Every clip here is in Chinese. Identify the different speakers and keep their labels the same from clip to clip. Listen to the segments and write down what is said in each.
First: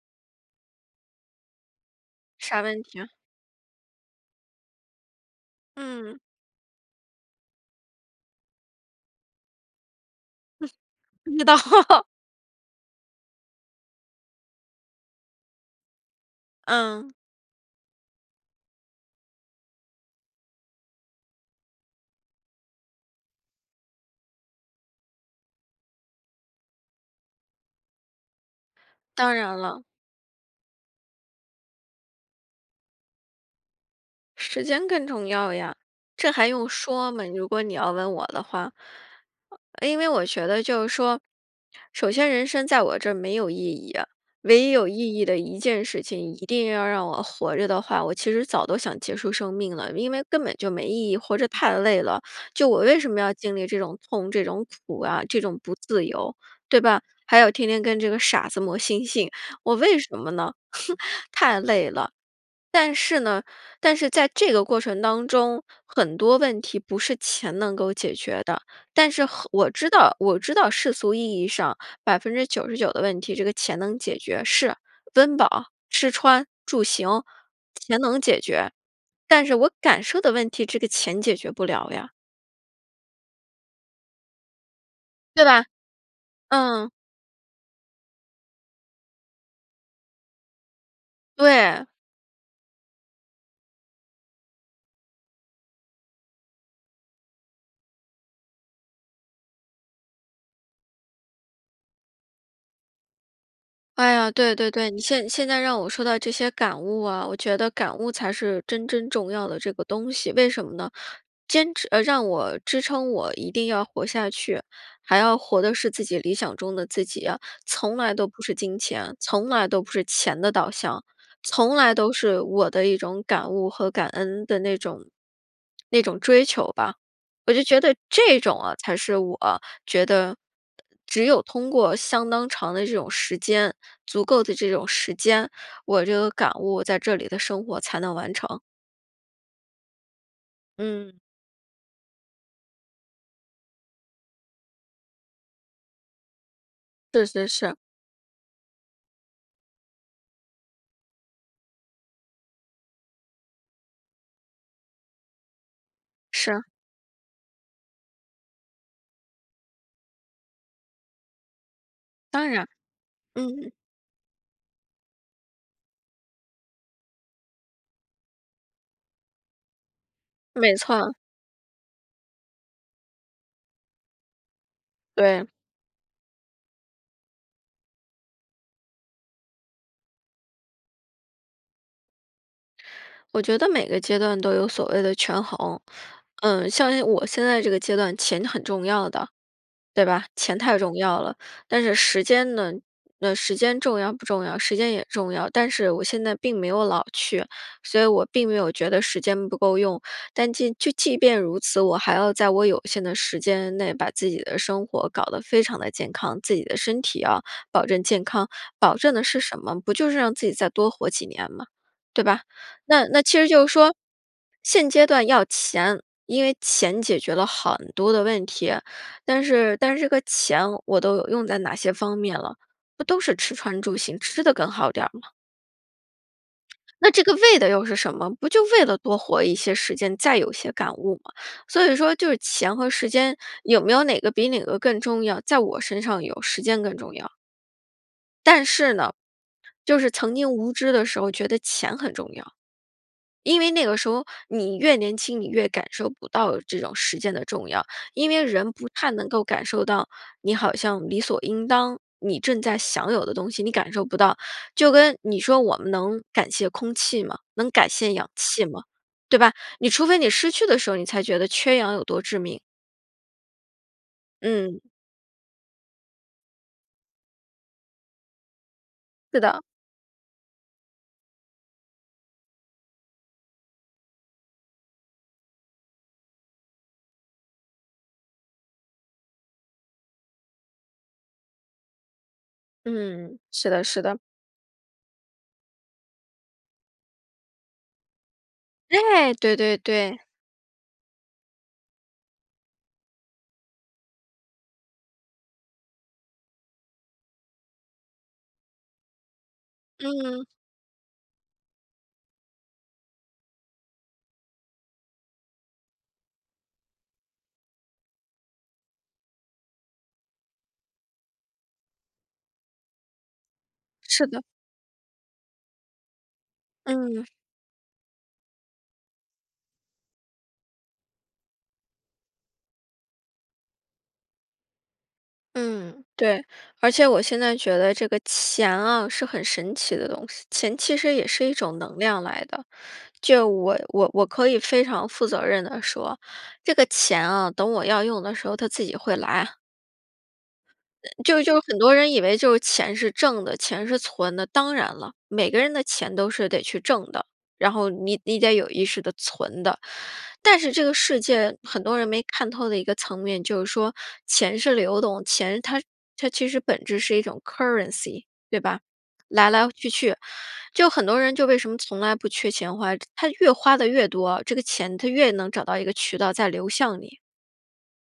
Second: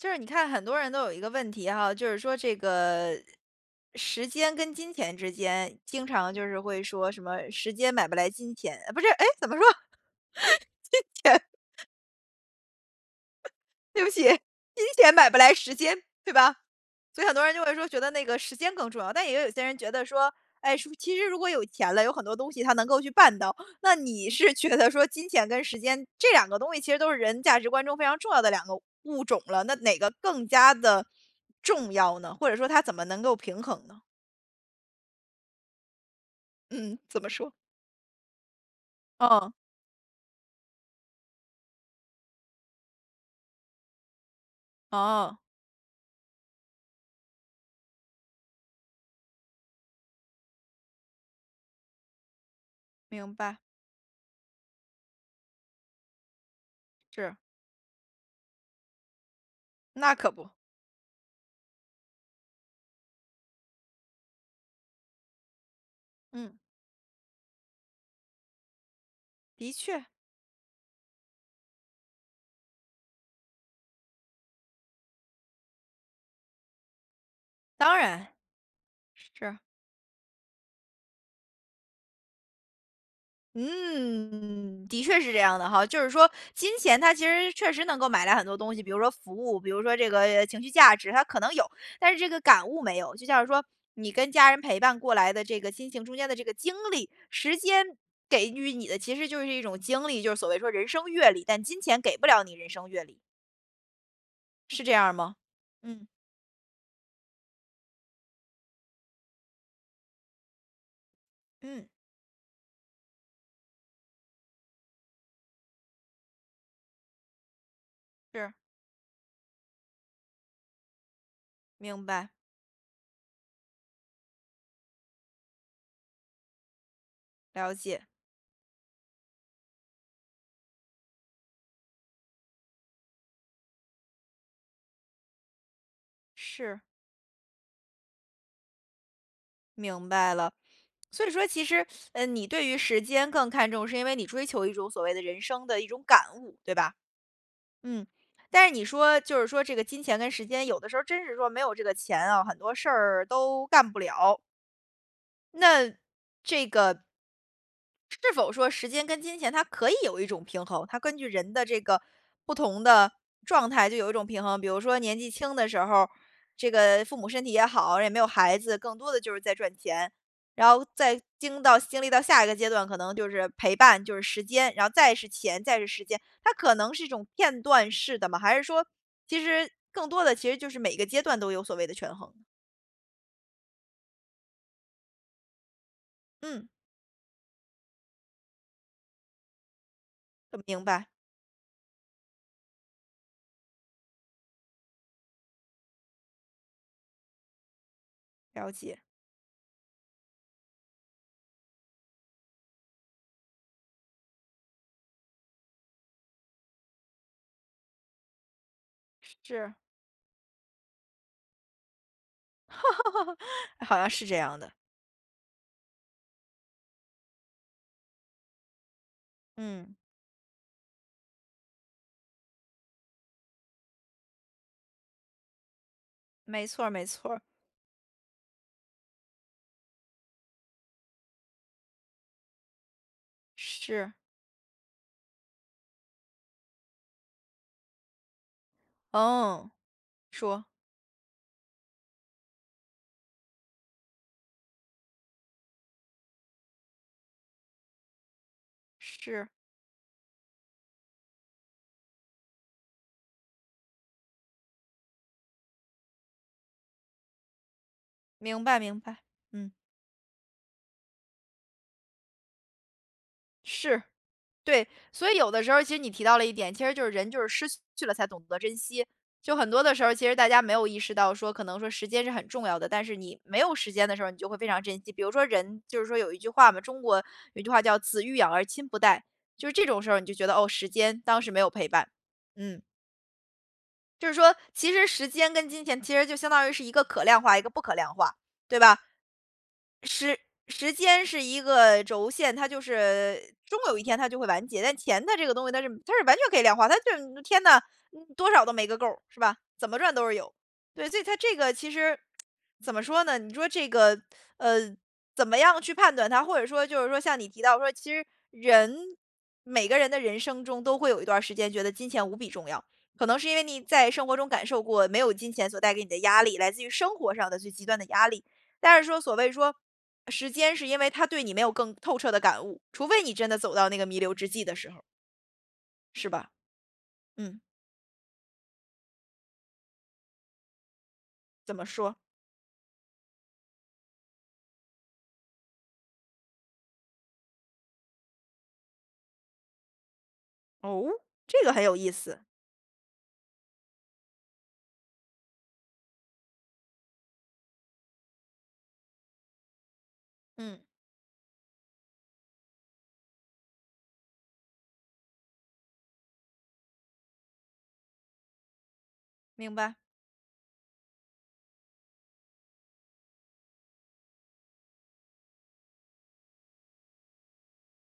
Speaker 1: 就是你看很多人都有一个问题哈，就是说这
Speaker 2: 啥问题？
Speaker 1: 个时间跟金钱之间经
Speaker 2: 嗯。
Speaker 1: 常就是会说什么时间买不来金钱，呃不是，哎，怎么说？
Speaker 2: 不
Speaker 1: 金钱
Speaker 2: 知道。
Speaker 1: 对不起，金钱买不来时间，对吧？
Speaker 2: 嗯。
Speaker 1: 所以很多人就会说，觉得那个时间更重要。但也有些人觉得说，哎，是不是其实如果有钱了，有很多东西它能够去办到，那你是觉得说金钱跟时间，这2个东西其实都是人价值观中非常重要的2个物
Speaker 2: 当
Speaker 1: 种
Speaker 2: 然
Speaker 1: 了，那
Speaker 2: 了。
Speaker 1: 哪个更加地重要呢？或者说它怎么能够平衡呢？
Speaker 2: 时间更重要呀，这还用
Speaker 1: 嗯，
Speaker 2: 说
Speaker 1: 怎
Speaker 2: 嘛，
Speaker 1: 么
Speaker 2: 如
Speaker 1: 说？
Speaker 2: 果你要问我的话。
Speaker 1: 哦。
Speaker 2: 呃，因为我觉得就是说，首先人生在我这儿没有意义啊，唯一有意义
Speaker 1: 哦。
Speaker 2: 的1件事情，一定要让我活着的话，我其实早都想结束生命了，因为根本就没意义。活着太累了，就我为什么要
Speaker 1: 明
Speaker 2: 经
Speaker 1: 白。
Speaker 2: 历这种痛、这种苦啊、这种不自由，对吧？
Speaker 1: 是。
Speaker 2: 还有天天跟这个傻子磨心性，我为
Speaker 1: 那
Speaker 2: 什
Speaker 1: 可
Speaker 2: 么
Speaker 1: 不。
Speaker 2: 呢？太累了。但是呢但是在这个过程当中，很多
Speaker 1: 嗯。
Speaker 2: 问题不是钱能够解决的，但是和我
Speaker 1: 的
Speaker 2: 知
Speaker 1: 确。
Speaker 2: 道我知道世俗意义上99%的问题，这个钱能解决。是，温饱、吃穿、住行，
Speaker 1: 当
Speaker 2: 钱能
Speaker 1: 然，
Speaker 2: 解决，但是
Speaker 1: 是。
Speaker 2: 我感受的问题这个钱解决不了呀。
Speaker 1: 嗯，的确是这
Speaker 2: 对
Speaker 1: 样
Speaker 2: 吧？
Speaker 1: 的哈。就是说金
Speaker 2: 嗯。
Speaker 1: 钱它其实确实能够买来很多东西，比如说服务，比如说这个呃情绪价值，它可能有，
Speaker 2: 对。
Speaker 1: 但是这个感悟没有。就像是说，你跟家人陪伴过来的这个亲情中间的这个经历，时间给予你的，其实就是一种经历，就是所谓说人生阅历，但金钱给不了你人生阅历。
Speaker 2: 哎呀，对对
Speaker 1: 是
Speaker 2: 对，
Speaker 1: 这
Speaker 2: 你
Speaker 1: 样儿
Speaker 2: 现
Speaker 1: 吗？
Speaker 2: 现在让我说
Speaker 1: 嗯。
Speaker 2: 到这些感悟啊，我觉得感悟才是真真重要的这个东西，为什么呢？坚
Speaker 1: 嗯。
Speaker 2: 持呃，让我支撑我一定要活下去，还要活的是自己理想中的自己呀，从来都不
Speaker 1: 是。
Speaker 2: 是金钱，从来都不是钱的导向，从来
Speaker 1: 明
Speaker 2: 都
Speaker 1: 白。
Speaker 2: 是我的一种感悟和感恩的那种那种追求吧。我就
Speaker 1: 了
Speaker 2: 觉得
Speaker 1: 解。
Speaker 2: 这种呃才是我觉得只有通过相当长的这种时间、足够的这种时间，我这个感
Speaker 1: 是。
Speaker 2: 悟在这里的生活才能完成。
Speaker 1: 明白了。
Speaker 2: 嗯。
Speaker 1: 所以说其实，呃，你对于时间更看重，是因为你追求一种所谓的人生的一种感悟，对吧？
Speaker 2: 是是是。
Speaker 1: 嗯，但是你说，就是说这个金钱跟时间，有的时候儿真是说没有这个钱哦，很多事儿都干不了。那
Speaker 2: 是。
Speaker 1: 这个是否说时间跟金钱它可以有一种平衡？它根据人的这个
Speaker 2: 当
Speaker 1: 不
Speaker 2: 然，
Speaker 1: 同的状
Speaker 2: 嗯。
Speaker 1: 态就有一种平衡。比如说年纪轻的时候儿，这个父母身体也好，也没有孩子，更多的就是在赚钱。然
Speaker 2: 没
Speaker 1: 后
Speaker 2: 错。
Speaker 1: 在经到经历到下一个阶段，可能就是陪伴，就是时间，然后再是
Speaker 2: 对。
Speaker 1: 钱，再是时间，它可能是一种片段式的吗？还是说，其实更多的其实就是每个阶段都有所谓的权衡？
Speaker 2: 我觉得每个阶段都有所谓的权衡。
Speaker 1: 嗯。
Speaker 2: 呃，像像我现在这个阶段钱很重要的，对吧？钱
Speaker 1: 嗯，
Speaker 2: 太
Speaker 1: 明
Speaker 2: 重
Speaker 1: 白。
Speaker 2: 要了。但是时间呢，呃，时间重要不重要？时间也重要，但是我现在并没有老去，所以我并没
Speaker 1: 了
Speaker 2: 有觉
Speaker 1: 解。
Speaker 2: 得时间不够用。但即就即便如此，我还要在我有限的时间内把自己的生活搞得非常地健康，自己的身体要保证健康。保证的是什
Speaker 1: 是。
Speaker 2: 么？不就是让自己再多活几年嘛，对吧。那那其实 就是说，
Speaker 1: 好像是这样的。
Speaker 2: 现阶段要钱，因为钱解决了很多的问题，但是
Speaker 1: 嗯。
Speaker 2: 但是这个钱，我都用在哪些方面了，不都是吃穿住行，吃得更好点儿吗？
Speaker 1: 没错儿，没
Speaker 2: 那这
Speaker 1: 错
Speaker 2: 个
Speaker 1: 儿。
Speaker 2: 为的又是什么？不就为了多活一些时间，再有一些感悟吗，所以说就是钱和时间，有没有
Speaker 1: 是。
Speaker 2: 哪个比哪个更重要？在我身上有，时间更重要。但是呢，
Speaker 1: 哦，
Speaker 2: 就是曾经
Speaker 1: 说。
Speaker 2: 无知的时候觉得钱很重要。因为那个时候你越年轻，你越感受不到这种时间的重要，因为人不太能够
Speaker 1: 是。
Speaker 2: 感受到你好像理所应当你正在享有的东西，你感受不到。就跟你说我们能感谢空气吗？能感谢氧
Speaker 1: 明
Speaker 2: 气
Speaker 1: 白
Speaker 2: 吗？
Speaker 1: 明白，
Speaker 2: 对吧，
Speaker 1: 嗯。
Speaker 2: 你除非你失去的时候你才觉得缺氧有多致命。
Speaker 1: 是，
Speaker 2: 嗯。
Speaker 1: 对，所以有的时候儿其实你提到了一点，其实就是人就是失去了才懂得珍惜。
Speaker 2: 是
Speaker 1: 就
Speaker 2: 的。
Speaker 1: 很多的时候儿其实大家没有意识到说，可能说时间是很重要的，但是你没有时间的时候你就会非常珍惜。比如说人就是说有一句话嘛，中国有一句话叫：“子欲养而亲不待。”就是这种时候儿你就觉得，哦，时间当时没有陪伴，嗯。
Speaker 2: 嗯，是的是的。
Speaker 1: 就是说，其实时间跟金钱其实就相当于是一个可量化，一个不可量化，对吧？
Speaker 2: 哎，对对对。
Speaker 1: 时时间是一个轴线，它就是呃，终有一天它就会完结。但钱的这个东西它是它是完全可以量化，它就是天呐，多少都没个够儿，是吧？怎么赚都是
Speaker 2: 嗯。
Speaker 1: 有，对，所以它这个其实，怎么说呢，你说这个，呃，怎么样去判断它？或者说就是说像你提到说，其实人每个人的人生中，都会有一段儿时间觉得金钱无比重要。可能是因为你在生
Speaker 2: 是
Speaker 1: 活
Speaker 2: 的。
Speaker 1: 中感受过，没有金钱所带给你的压力，来自于生
Speaker 2: 嗯。
Speaker 1: 活上的最极端的压力。但是说所谓说，时间是因为它对你没有更透彻的感悟，除非你真的走到那个弥留之际的时候儿。
Speaker 2: 嗯，
Speaker 1: 是
Speaker 2: 对。
Speaker 1: 吧？
Speaker 2: 而且我现在
Speaker 1: 嗯。
Speaker 2: 觉得这个钱啊，是很神奇的东西，钱其实也是一
Speaker 1: 怎
Speaker 2: 种
Speaker 1: 么
Speaker 2: 能
Speaker 1: 说？
Speaker 2: 量来的。就我我我可以非常负责任地说，这个钱啊，等我要用的时候它自己会来啊。
Speaker 1: 哦？
Speaker 2: 就就
Speaker 1: 这个
Speaker 2: 很
Speaker 1: 很
Speaker 2: 多
Speaker 1: 有意
Speaker 2: 人以为
Speaker 1: 思。
Speaker 2: 就是钱是挣的、钱是存的。当然了，每个人的钱都是得去挣的，然后你你得有意识地存的。但是
Speaker 1: 嗯。
Speaker 2: 这个世界很多人没看透的一个层面，就是说钱是流动钱它它其实本质是一种 currency，对吧？来来
Speaker 1: 明
Speaker 2: 去
Speaker 1: 白。
Speaker 2: 去，就很多人就为什么从来不缺钱花，他越花得越多，这个钱它越能找到一个渠道再流向你。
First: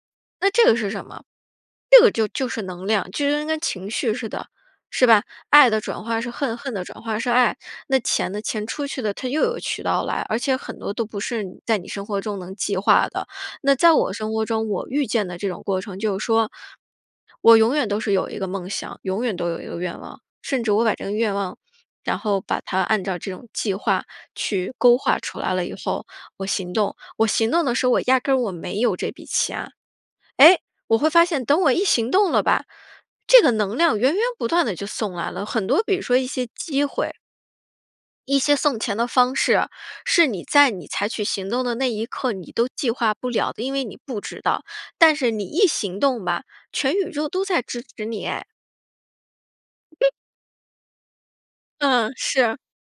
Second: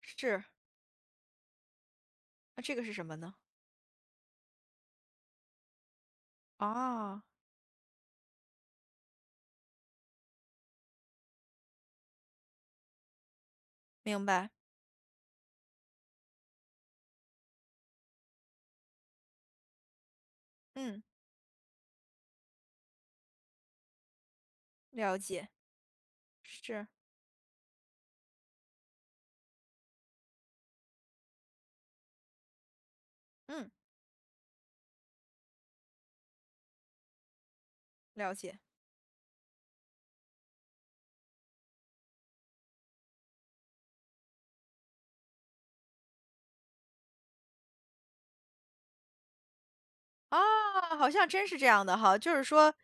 Speaker 1: 是。
Speaker 2: 那这个是什么？这个就就
Speaker 1: 那
Speaker 2: 是
Speaker 1: 这个
Speaker 2: 能
Speaker 1: 是什
Speaker 2: 量，
Speaker 1: 么
Speaker 2: 就
Speaker 1: 呢？
Speaker 2: 跟跟情绪似的，是吧？爱的转化是恨，恨的转化
Speaker 1: 哦。
Speaker 2: 是爱。那钱呢？钱出去的它又有渠道来，而且很多都不是在你生活中能计划的。那在我
Speaker 1: 明
Speaker 2: 生活
Speaker 1: 白。
Speaker 2: 中，我遇见的这种过程就是说，我永远都是有一个梦想，永远都有一个愿望，甚至我把
Speaker 1: 嗯。
Speaker 2: 这个愿望然后把它按照这种计划去勾
Speaker 1: 了
Speaker 2: 画出
Speaker 1: 解。
Speaker 2: 来了以后，我行
Speaker 1: 是。
Speaker 2: 动。我行动的时候，我压根儿我没有这笔钱。诶？我会发现等我一行动了吧，这个
Speaker 1: 嗯。
Speaker 2: 能量源源不断地就送来了，很多比如说一些机会
Speaker 1: 了
Speaker 2: 一些
Speaker 1: 解。
Speaker 2: 送钱的方式，是你在你采取行动的那一刻你都计划不了的，因为你不知道。但是你一行动吧，全宇宙都在支持你诶。
Speaker 1: 啊，好像真是这样的
Speaker 2: 嗯，
Speaker 1: 哈，就是
Speaker 2: 是。
Speaker 1: 说，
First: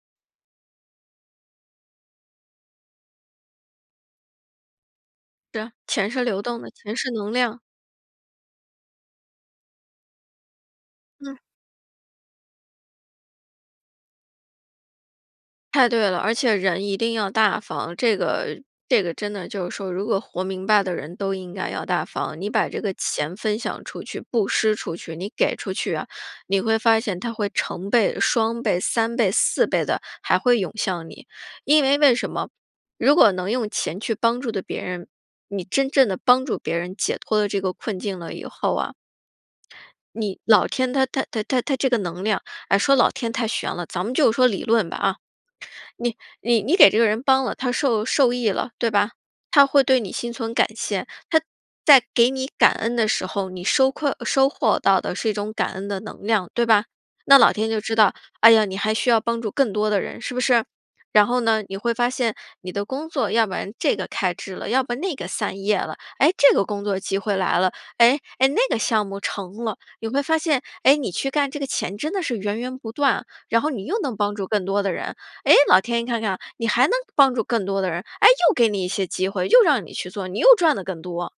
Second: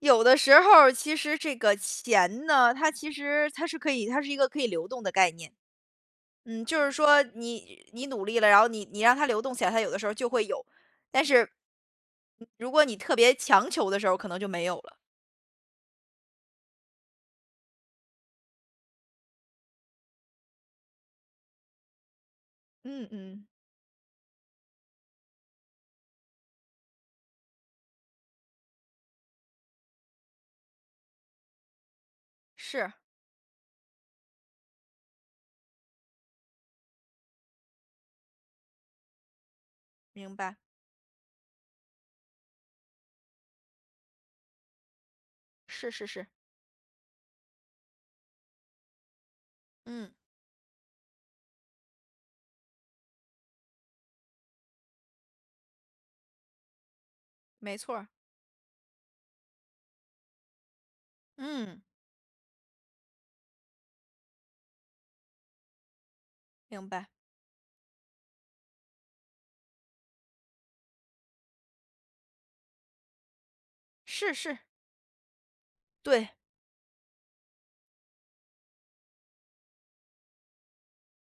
Speaker 1: 有的时候儿，其实这个钱呢，它其实它是可以它是一个可以流动的概念。
Speaker 2: 是，钱是流动
Speaker 1: 嗯，
Speaker 2: 的，
Speaker 1: 就是
Speaker 2: 钱是
Speaker 1: 说，
Speaker 2: 能量。
Speaker 1: 你你努力了，然后你你让它流动起来，它有的时候儿就会有，但
Speaker 2: 嗯。
Speaker 1: 是如果你特别强求的时候，可能就没有了。
Speaker 2: 太对了，而且人一定要大方，这个这个真的就是说如果活明白的人都应该要大方。你把这个
Speaker 1: 嗯
Speaker 2: 钱
Speaker 1: 嗯。
Speaker 2: 分享出去、布施出去、你给出去啊，你会发现它会成倍、双倍、3倍、4倍地还会涌向你。因为为什么，
Speaker 1: 是。
Speaker 2: 如果能用钱去帮助地别人，你真正地帮助别人解脱了这个困境了以后啊
Speaker 1: 明
Speaker 2: 你
Speaker 1: 白。
Speaker 2: 老天它它它它它这个能量，哎，说老天太悬了，咱们就说理论吧啊。
Speaker 1: 是是
Speaker 2: 你
Speaker 1: 是。
Speaker 2: 你给这个人帮了，他受受益了，对吧，他会对
Speaker 1: 嗯。
Speaker 2: 你心存感谢，他在给你感恩的时候，你收馈呃收获到的是一种感恩的能量，对吧？那老天
Speaker 1: 没
Speaker 2: 就知
Speaker 1: 错儿。
Speaker 2: 道，哎呀，你还需要帮助更多的人，是不是？然后呢你
Speaker 1: 嗯。
Speaker 2: 会发现你的工作要不然这个开枝了，要不那个散叶了，哎，这个工
Speaker 1: 明
Speaker 2: 作
Speaker 1: 白。
Speaker 2: 机会来了，哎，哎，那个项目成了。你会发现，哎，你去干这个钱真的是源源不断啊，然后你又能
Speaker 1: 是
Speaker 2: 帮助
Speaker 1: 是。
Speaker 2: 更多的人。诶，老天一看
Speaker 1: 对。
Speaker 2: 看啊，你还能帮助更多的人，哎，又给你一些机会，又让你去做，你又赚得更多。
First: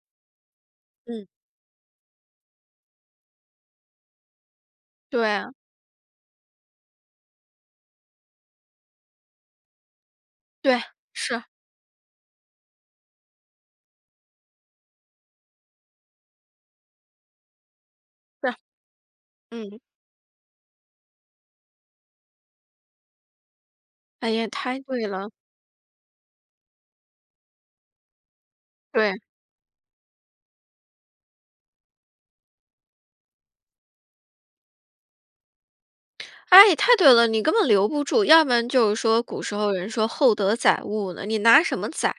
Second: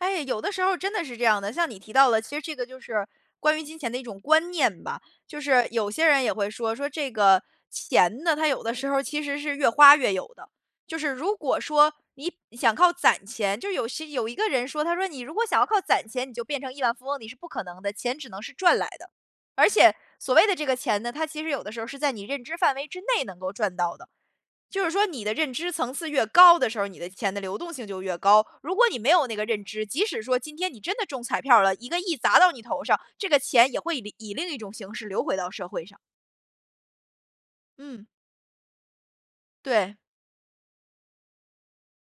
Speaker 1: 哎，有的时候儿真的是这
Speaker 2: 嗯。
Speaker 1: 样的。像你提到了，其实这个就是关于金钱的一种观念吧。
Speaker 2: 对
Speaker 1: 就
Speaker 2: 啊。
Speaker 1: 是有些人也会说，说这个钱呢，它有的时候其实是越花越有的，
Speaker 2: 对，
Speaker 1: 就是如
Speaker 2: 是。
Speaker 1: 果说你想靠攒钱就是有些有一个人说，他说你如果想要靠攒钱，你就变成亿万富翁，你是不可能的，钱只能是
Speaker 2: 是，
Speaker 1: 赚来的。而
Speaker 2: 嗯。
Speaker 1: 且，所谓的这个钱呢，它其实有的时候是在你认知范围之内能够赚到的。
Speaker 2: 哎呀，太
Speaker 1: 就是
Speaker 2: 对
Speaker 1: 说你
Speaker 2: 了。
Speaker 1: 的认知层次越高的时候儿，你的钱的流动性就越高。如果你没
Speaker 2: 对。
Speaker 1: 有那个认知，即使说今天你真的中彩票儿了，1个亿砸到你头上，这个钱也会里以另一种形式流回到社会上。
Speaker 2: 哎，太对了，你根本留不
Speaker 1: 嗯。
Speaker 2: 住，要不然就是说古时候人
Speaker 1: 对。
Speaker 2: 说厚德载物呢，你拿什么载？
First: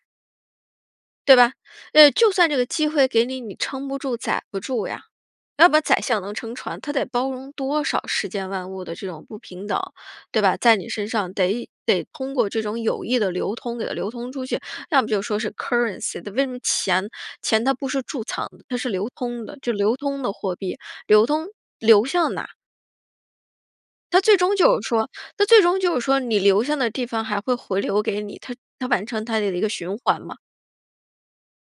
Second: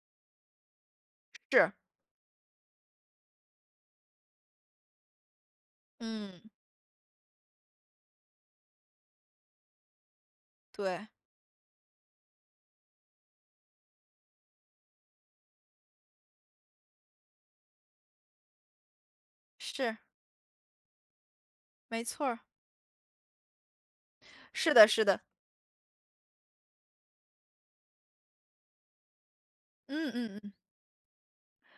Speaker 2: 对吧，
Speaker 1: 是。
Speaker 2: 呃，就算这个机会给你，你撑不住载不住呀。要不然宰相能
Speaker 1: 嗯。
Speaker 2: 撑船，他得包容多少世间万物的这种不平等，对吧？在你
Speaker 1: 对。
Speaker 2: 身上得得通过这种有益的流通给它流通出去，要么就说是 currency，它为什么钱钱它不是贮藏的，它是流通的，就
Speaker 1: 是。
Speaker 2: 流通的货币。流通，
Speaker 1: 没
Speaker 2: 流
Speaker 1: 错
Speaker 2: 向
Speaker 1: 儿。
Speaker 2: 哪？它最终
Speaker 1: 是
Speaker 2: 就
Speaker 1: 的
Speaker 2: 是
Speaker 1: 是
Speaker 2: 说
Speaker 1: 的。
Speaker 2: 它最终就是说，你留向的地方还会回流给你，它它完成它的一个循
Speaker 1: 嗯
Speaker 2: 环嘛。
Speaker 1: 嗯嗯。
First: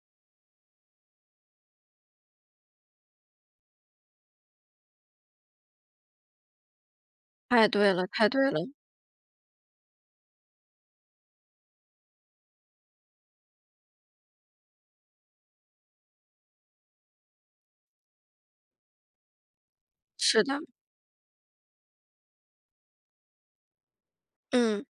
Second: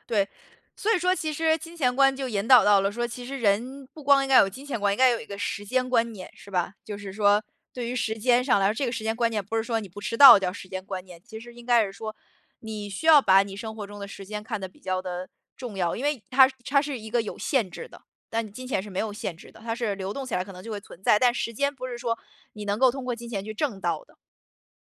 Speaker 1: 对，所以说其实金钱观就引导到了，说其实人不光应该要有金钱观，应该要有一个时间观念，是吧？就是说，
Speaker 2: 太
Speaker 1: 对
Speaker 2: 对
Speaker 1: 于
Speaker 2: 了
Speaker 1: 时
Speaker 2: 太
Speaker 1: 间
Speaker 2: 对
Speaker 1: 上来
Speaker 2: 了。
Speaker 1: 说，这个时间观念不是说你不迟到叫时间观念，其实应该是说，你需要把你生活中的时间看得比较地重要，因为它它是一个有限制的。但你金钱是没有限制的，它是流动起来
Speaker 2: 是
Speaker 1: 可
Speaker 2: 的。
Speaker 1: 能就会存在，但时间不是说你能够通过金钱去挣到的。
Speaker 2: 嗯。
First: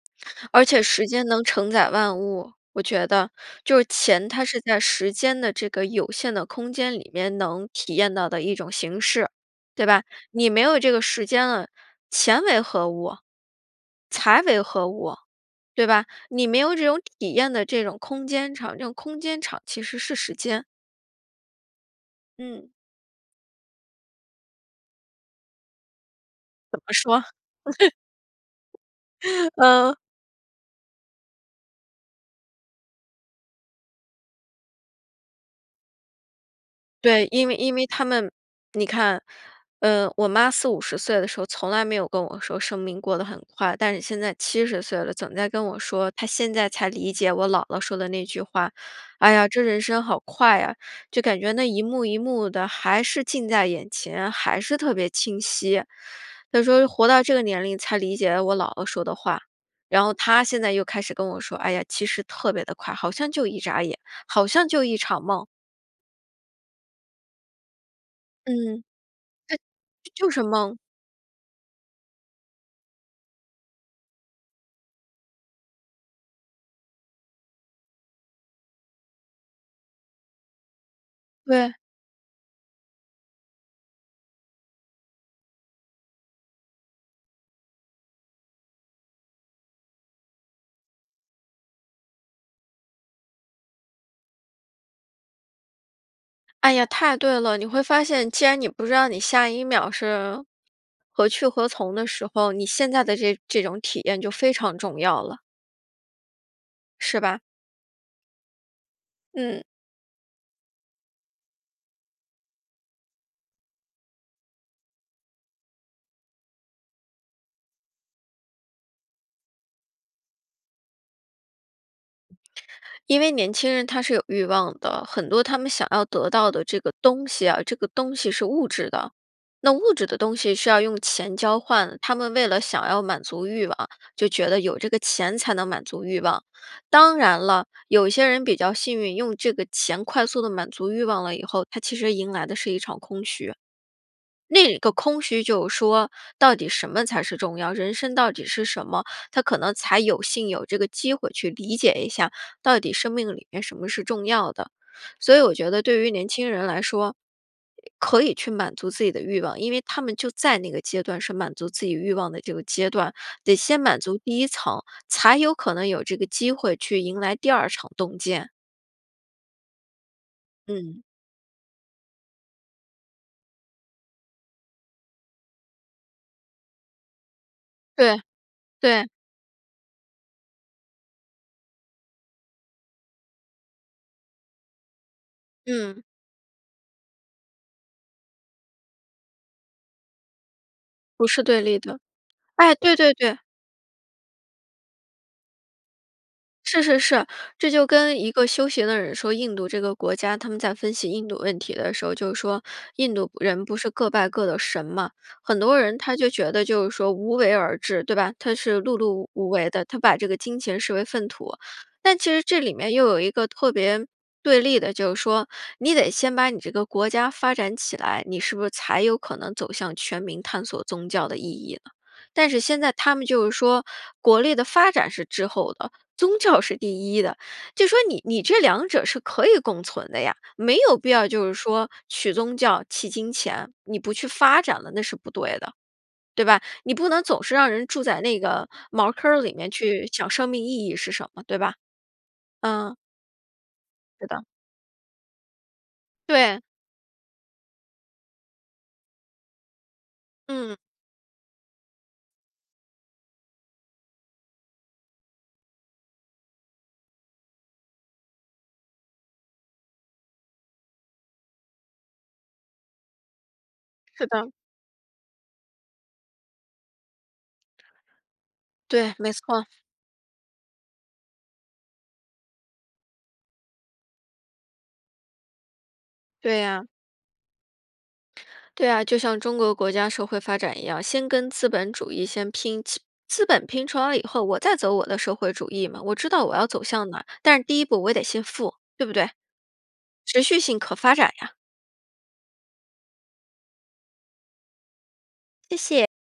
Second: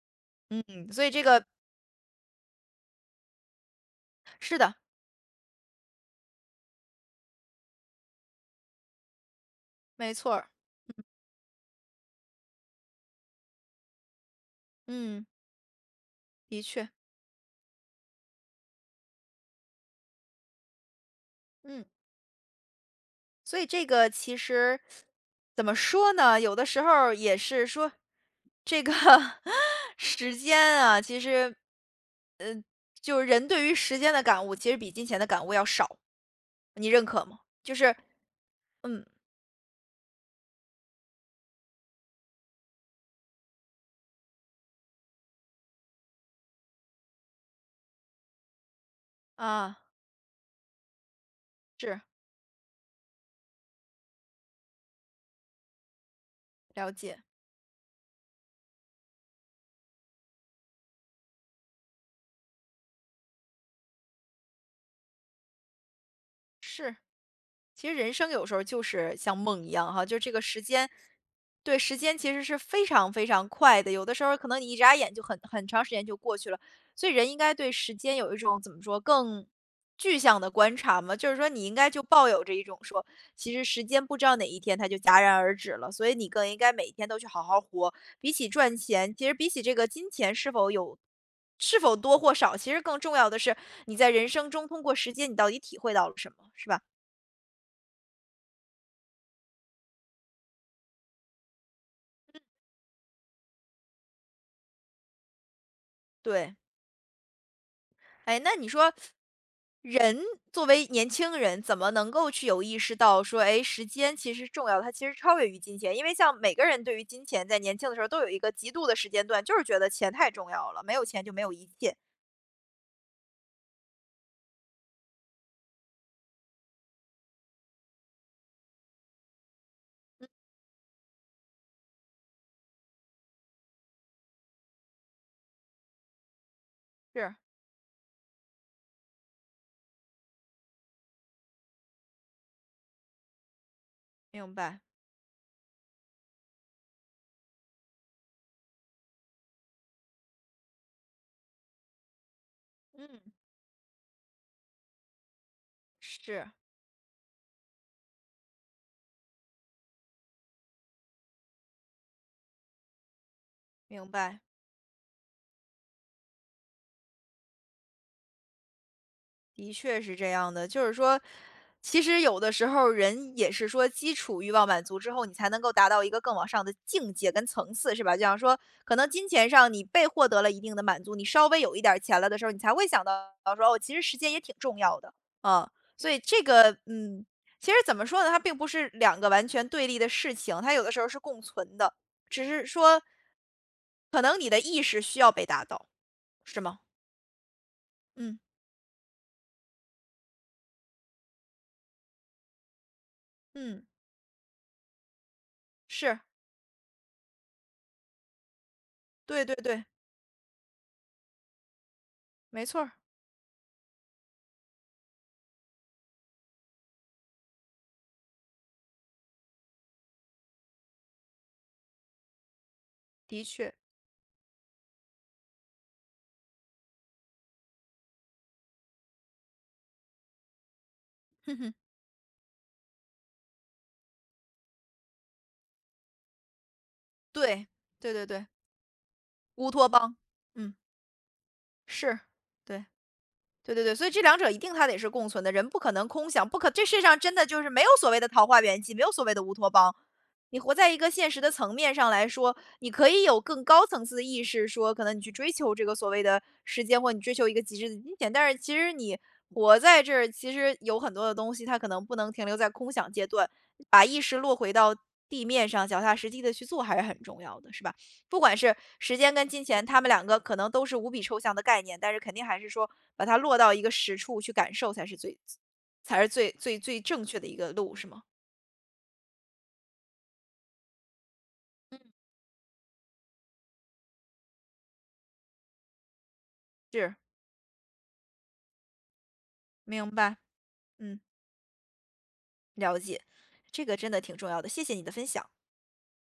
Speaker 1: 嗯，
Speaker 2: 而且
Speaker 1: 所
Speaker 2: 时
Speaker 1: 以这
Speaker 2: 间
Speaker 1: 个
Speaker 2: 能承载万物，我觉得。就是钱它
Speaker 1: 是
Speaker 2: 是
Speaker 1: 的。
Speaker 2: 在时间的这个有限的空间里面能体验到的一种形式，对吧？
Speaker 1: 没错儿，
Speaker 2: 你没有这个
Speaker 1: 嗯。
Speaker 2: 时间了，钱为何物？财为何物？
Speaker 1: 嗯。
Speaker 2: 对吧？你没
Speaker 1: 的
Speaker 2: 有这
Speaker 1: 确。
Speaker 2: 种体验的这种空间场，这种空间场其实是时间。
Speaker 1: 嗯。
Speaker 2: 嗯。
Speaker 1: 所以这个其实怎么说呢？有的
Speaker 2: 怎
Speaker 1: 时
Speaker 2: 么
Speaker 1: 候儿
Speaker 2: 说？
Speaker 1: 也是说，这个
Speaker 2: 嗯。
Speaker 1: 时间啊，其实，呃就是人对于时间的感悟，其实比金钱的感悟要少，你认可
Speaker 2: 对，
Speaker 1: 吗？
Speaker 2: 因为因
Speaker 1: 就
Speaker 2: 为
Speaker 1: 是
Speaker 2: 她们你
Speaker 1: 嗯。
Speaker 2: 看，呃，我妈40，50岁的时候，从来没有跟我说生命过得很快，但是现在70岁了，总在跟我说，她现在才理解我姥姥说的那句话。哎呀，这
Speaker 1: 啊。
Speaker 2: 人生好快呀，就感觉那一
Speaker 1: 是。
Speaker 2: 幕一幕的，还是近在眼前，还是特别清晰。她说，
Speaker 1: 了
Speaker 2: 活
Speaker 1: 解。
Speaker 2: 到这个年龄才理解了我姥姥说的话。然后她现在又开始跟我说，哎呀，其实特别地快，好像就一眨眼，好像就一场梦。
Speaker 1: 是，其实人生有时候儿
Speaker 2: 嗯，
Speaker 1: 就是像梦一样哈，
Speaker 2: 对，
Speaker 1: 就
Speaker 2: 就就
Speaker 1: 这个
Speaker 2: 是
Speaker 1: 时
Speaker 2: 梦。
Speaker 1: 间对，时间其实是非常非常快的，有的时候儿可能你一眨眼就很很长时间就过去了。所以人应该对时间有一种怎么说，更具象的观察嘛，就是说你
Speaker 2: 对。
Speaker 1: 应该就抱有着一种说，其实时间不知道哪一天它就戛然而止了。所以你更应该每一天都去好好活，比起赚钱其实比起这个金钱是否有是否多或少，其实更重要的是，你在人生中通过时间你到底体会到了什么，是
Speaker 2: 哎
Speaker 1: 吧？
Speaker 2: 呀，太对了，你会发现，既然你不知道你下一秒是何去何从的时
Speaker 1: 嗯。
Speaker 2: 候，你现在的这这种体验就非常重要了。
Speaker 1: 对。
Speaker 2: 是吧？
Speaker 1: 哎，那你说，
Speaker 2: 嗯。
Speaker 1: 人作为年轻人，怎么能够去有意识到说，哎，时间其实是重要的，它其实超越于金钱？因为像每个人对于金钱在年轻的时候都有一个极度的时间段，就是觉得钱太重要了，没有钱就没有一切。
Speaker 2: 因为年轻人他是有欲望的，很多他们想要得到的这个东西啊，这个东西是物质的，那物质的
Speaker 1: 嗯。
Speaker 2: 东西是要用钱交换，他们为了想要满足欲望，就觉得有这个钱才能满足欲望。当
Speaker 1: 是。
Speaker 2: 然了，有一些人比较幸运，用这个钱快速地满足欲望了以后，他其实迎来的是一场空虚。
Speaker 1: 明
Speaker 2: 那
Speaker 1: 白。
Speaker 2: 个空虚就说，到底什么才是重要，人生到底是什么，他可能才有幸有这个机会去理解一下，到底生
Speaker 1: 嗯。
Speaker 2: 命里面什么是重要的。所以我觉得对于年轻
Speaker 1: 是。
Speaker 2: 人来说，可以去满足自己的欲望，因为他们就在那个阶段是满足自己欲望的这个阶段，得先满
Speaker 1: 明
Speaker 2: 足第
Speaker 1: 白。
Speaker 2: 1层，才有可能有这个机会去迎来第2场洞见。
Speaker 1: 的确是这样的。就是
Speaker 2: 嗯。
Speaker 1: 说，其实有的时候儿人也是说基础欲望满足之后，你才能够达到一个更往上的境界跟层次，是吧。就
Speaker 2: 对，
Speaker 1: 比方说，可能
Speaker 2: 对。
Speaker 1: 金钱上你被获得了一定的满足，你稍微有一点儿钱了的时候儿，你才会想到说，哦，其实时间也挺重要的，呃，
Speaker 2: 嗯。
Speaker 1: 所以这个嗯。其实怎么说呢，它并不是2个完全对立的事情，它有的时候儿是
Speaker 2: 不
Speaker 1: 共
Speaker 2: 是对
Speaker 1: 存
Speaker 2: 立
Speaker 1: 的，
Speaker 2: 的，
Speaker 1: 只是
Speaker 2: 哎，对
Speaker 1: 说
Speaker 2: 对对。
Speaker 1: 可能你的意识需要被达到，是吗？
Speaker 2: 是是是，这就跟一
Speaker 1: 嗯。
Speaker 2: 个修行的人说，印度这个国家，他们在分析印度问题的时候，就是说，印度人不
Speaker 1: 嗯。
Speaker 2: 是各拜各的神嘛，很多人他
Speaker 1: 是。
Speaker 2: 就觉得就是说无为而治，对吧，他是碌碌
Speaker 1: 对
Speaker 2: 无
Speaker 1: 对
Speaker 2: 为
Speaker 1: 对。
Speaker 2: 的，他把这个金钱视为粪土。但其实这
Speaker 1: 没
Speaker 2: 里
Speaker 1: 错儿。
Speaker 2: 面又有一个特别对立的就是说-你得先把你这个国家发展起来，你是不是才有可能走向全民探索宗教的意义呢？但是现在他们
Speaker 1: 的
Speaker 2: 就是
Speaker 1: 确。
Speaker 2: 说，国力的发展是滞后的，宗教是第一的，就说你你这2者是可以共存的呀，没有必要就是
Speaker 1: 哼哼。
Speaker 2: 说取宗教弃金钱，你不去发展了那是不对的。对吧？你不能总是
Speaker 1: 对，
Speaker 2: 让人住
Speaker 1: 对
Speaker 2: 在
Speaker 1: 对
Speaker 2: 那
Speaker 1: 对。
Speaker 2: 个茅坑儿里
Speaker 1: 乌
Speaker 2: 面
Speaker 1: 托
Speaker 2: 去
Speaker 1: 邦，
Speaker 2: 想生命
Speaker 1: 嗯。
Speaker 2: 意义是什么，对吧？
Speaker 1: 是，对。
Speaker 2: 嗯。
Speaker 1: 对对对，所以这
Speaker 2: 是
Speaker 1: 2
Speaker 2: 的。
Speaker 1: 者一定它得是共存的，人不可能空想，不
Speaker 2: 对。
Speaker 1: 可这世界上真的就是没有所谓的桃花源记，没有所谓的乌托邦。你活
Speaker 2: 嗯。
Speaker 1: 在一个现实的层面上来说，你可以有更高层次的意识说，可能你去追求这个所谓的时间，或你追求一个极致的金钱，但是其实你活在这儿，其实有很多的东西它可能不能停留在空想阶段，把意
Speaker 2: 是
Speaker 1: 识
Speaker 2: 的。
Speaker 1: 落回到地面上，脚踏实地地去做还是很重要的，是吧？不管是
Speaker 2: 对，
Speaker 1: 时
Speaker 2: 没
Speaker 1: 间跟金
Speaker 2: 错。
Speaker 1: 钱它们2个可能都是无比抽象的概念，但是肯定还是说把它落到一个实处去感受才是最才是最
Speaker 2: 对
Speaker 1: 最
Speaker 2: 呀。
Speaker 1: 最正确的一个路是吗？
Speaker 2: 对啊，就像中国国家社会发展一样，先跟资本主
Speaker 1: 嗯。
Speaker 2: 义先拼，资资本拼出了以后我再走我的社会主义嘛，我知道我要走向
Speaker 1: 是。
Speaker 2: 哪，但是第1步我也得先富，对不对？
Speaker 1: 明白，
Speaker 2: 持续性可发
Speaker 1: 嗯。
Speaker 2: 展呀。
Speaker 1: 了解，这个真的挺重要的，谢谢你的分享。
Speaker 2: 谢谢。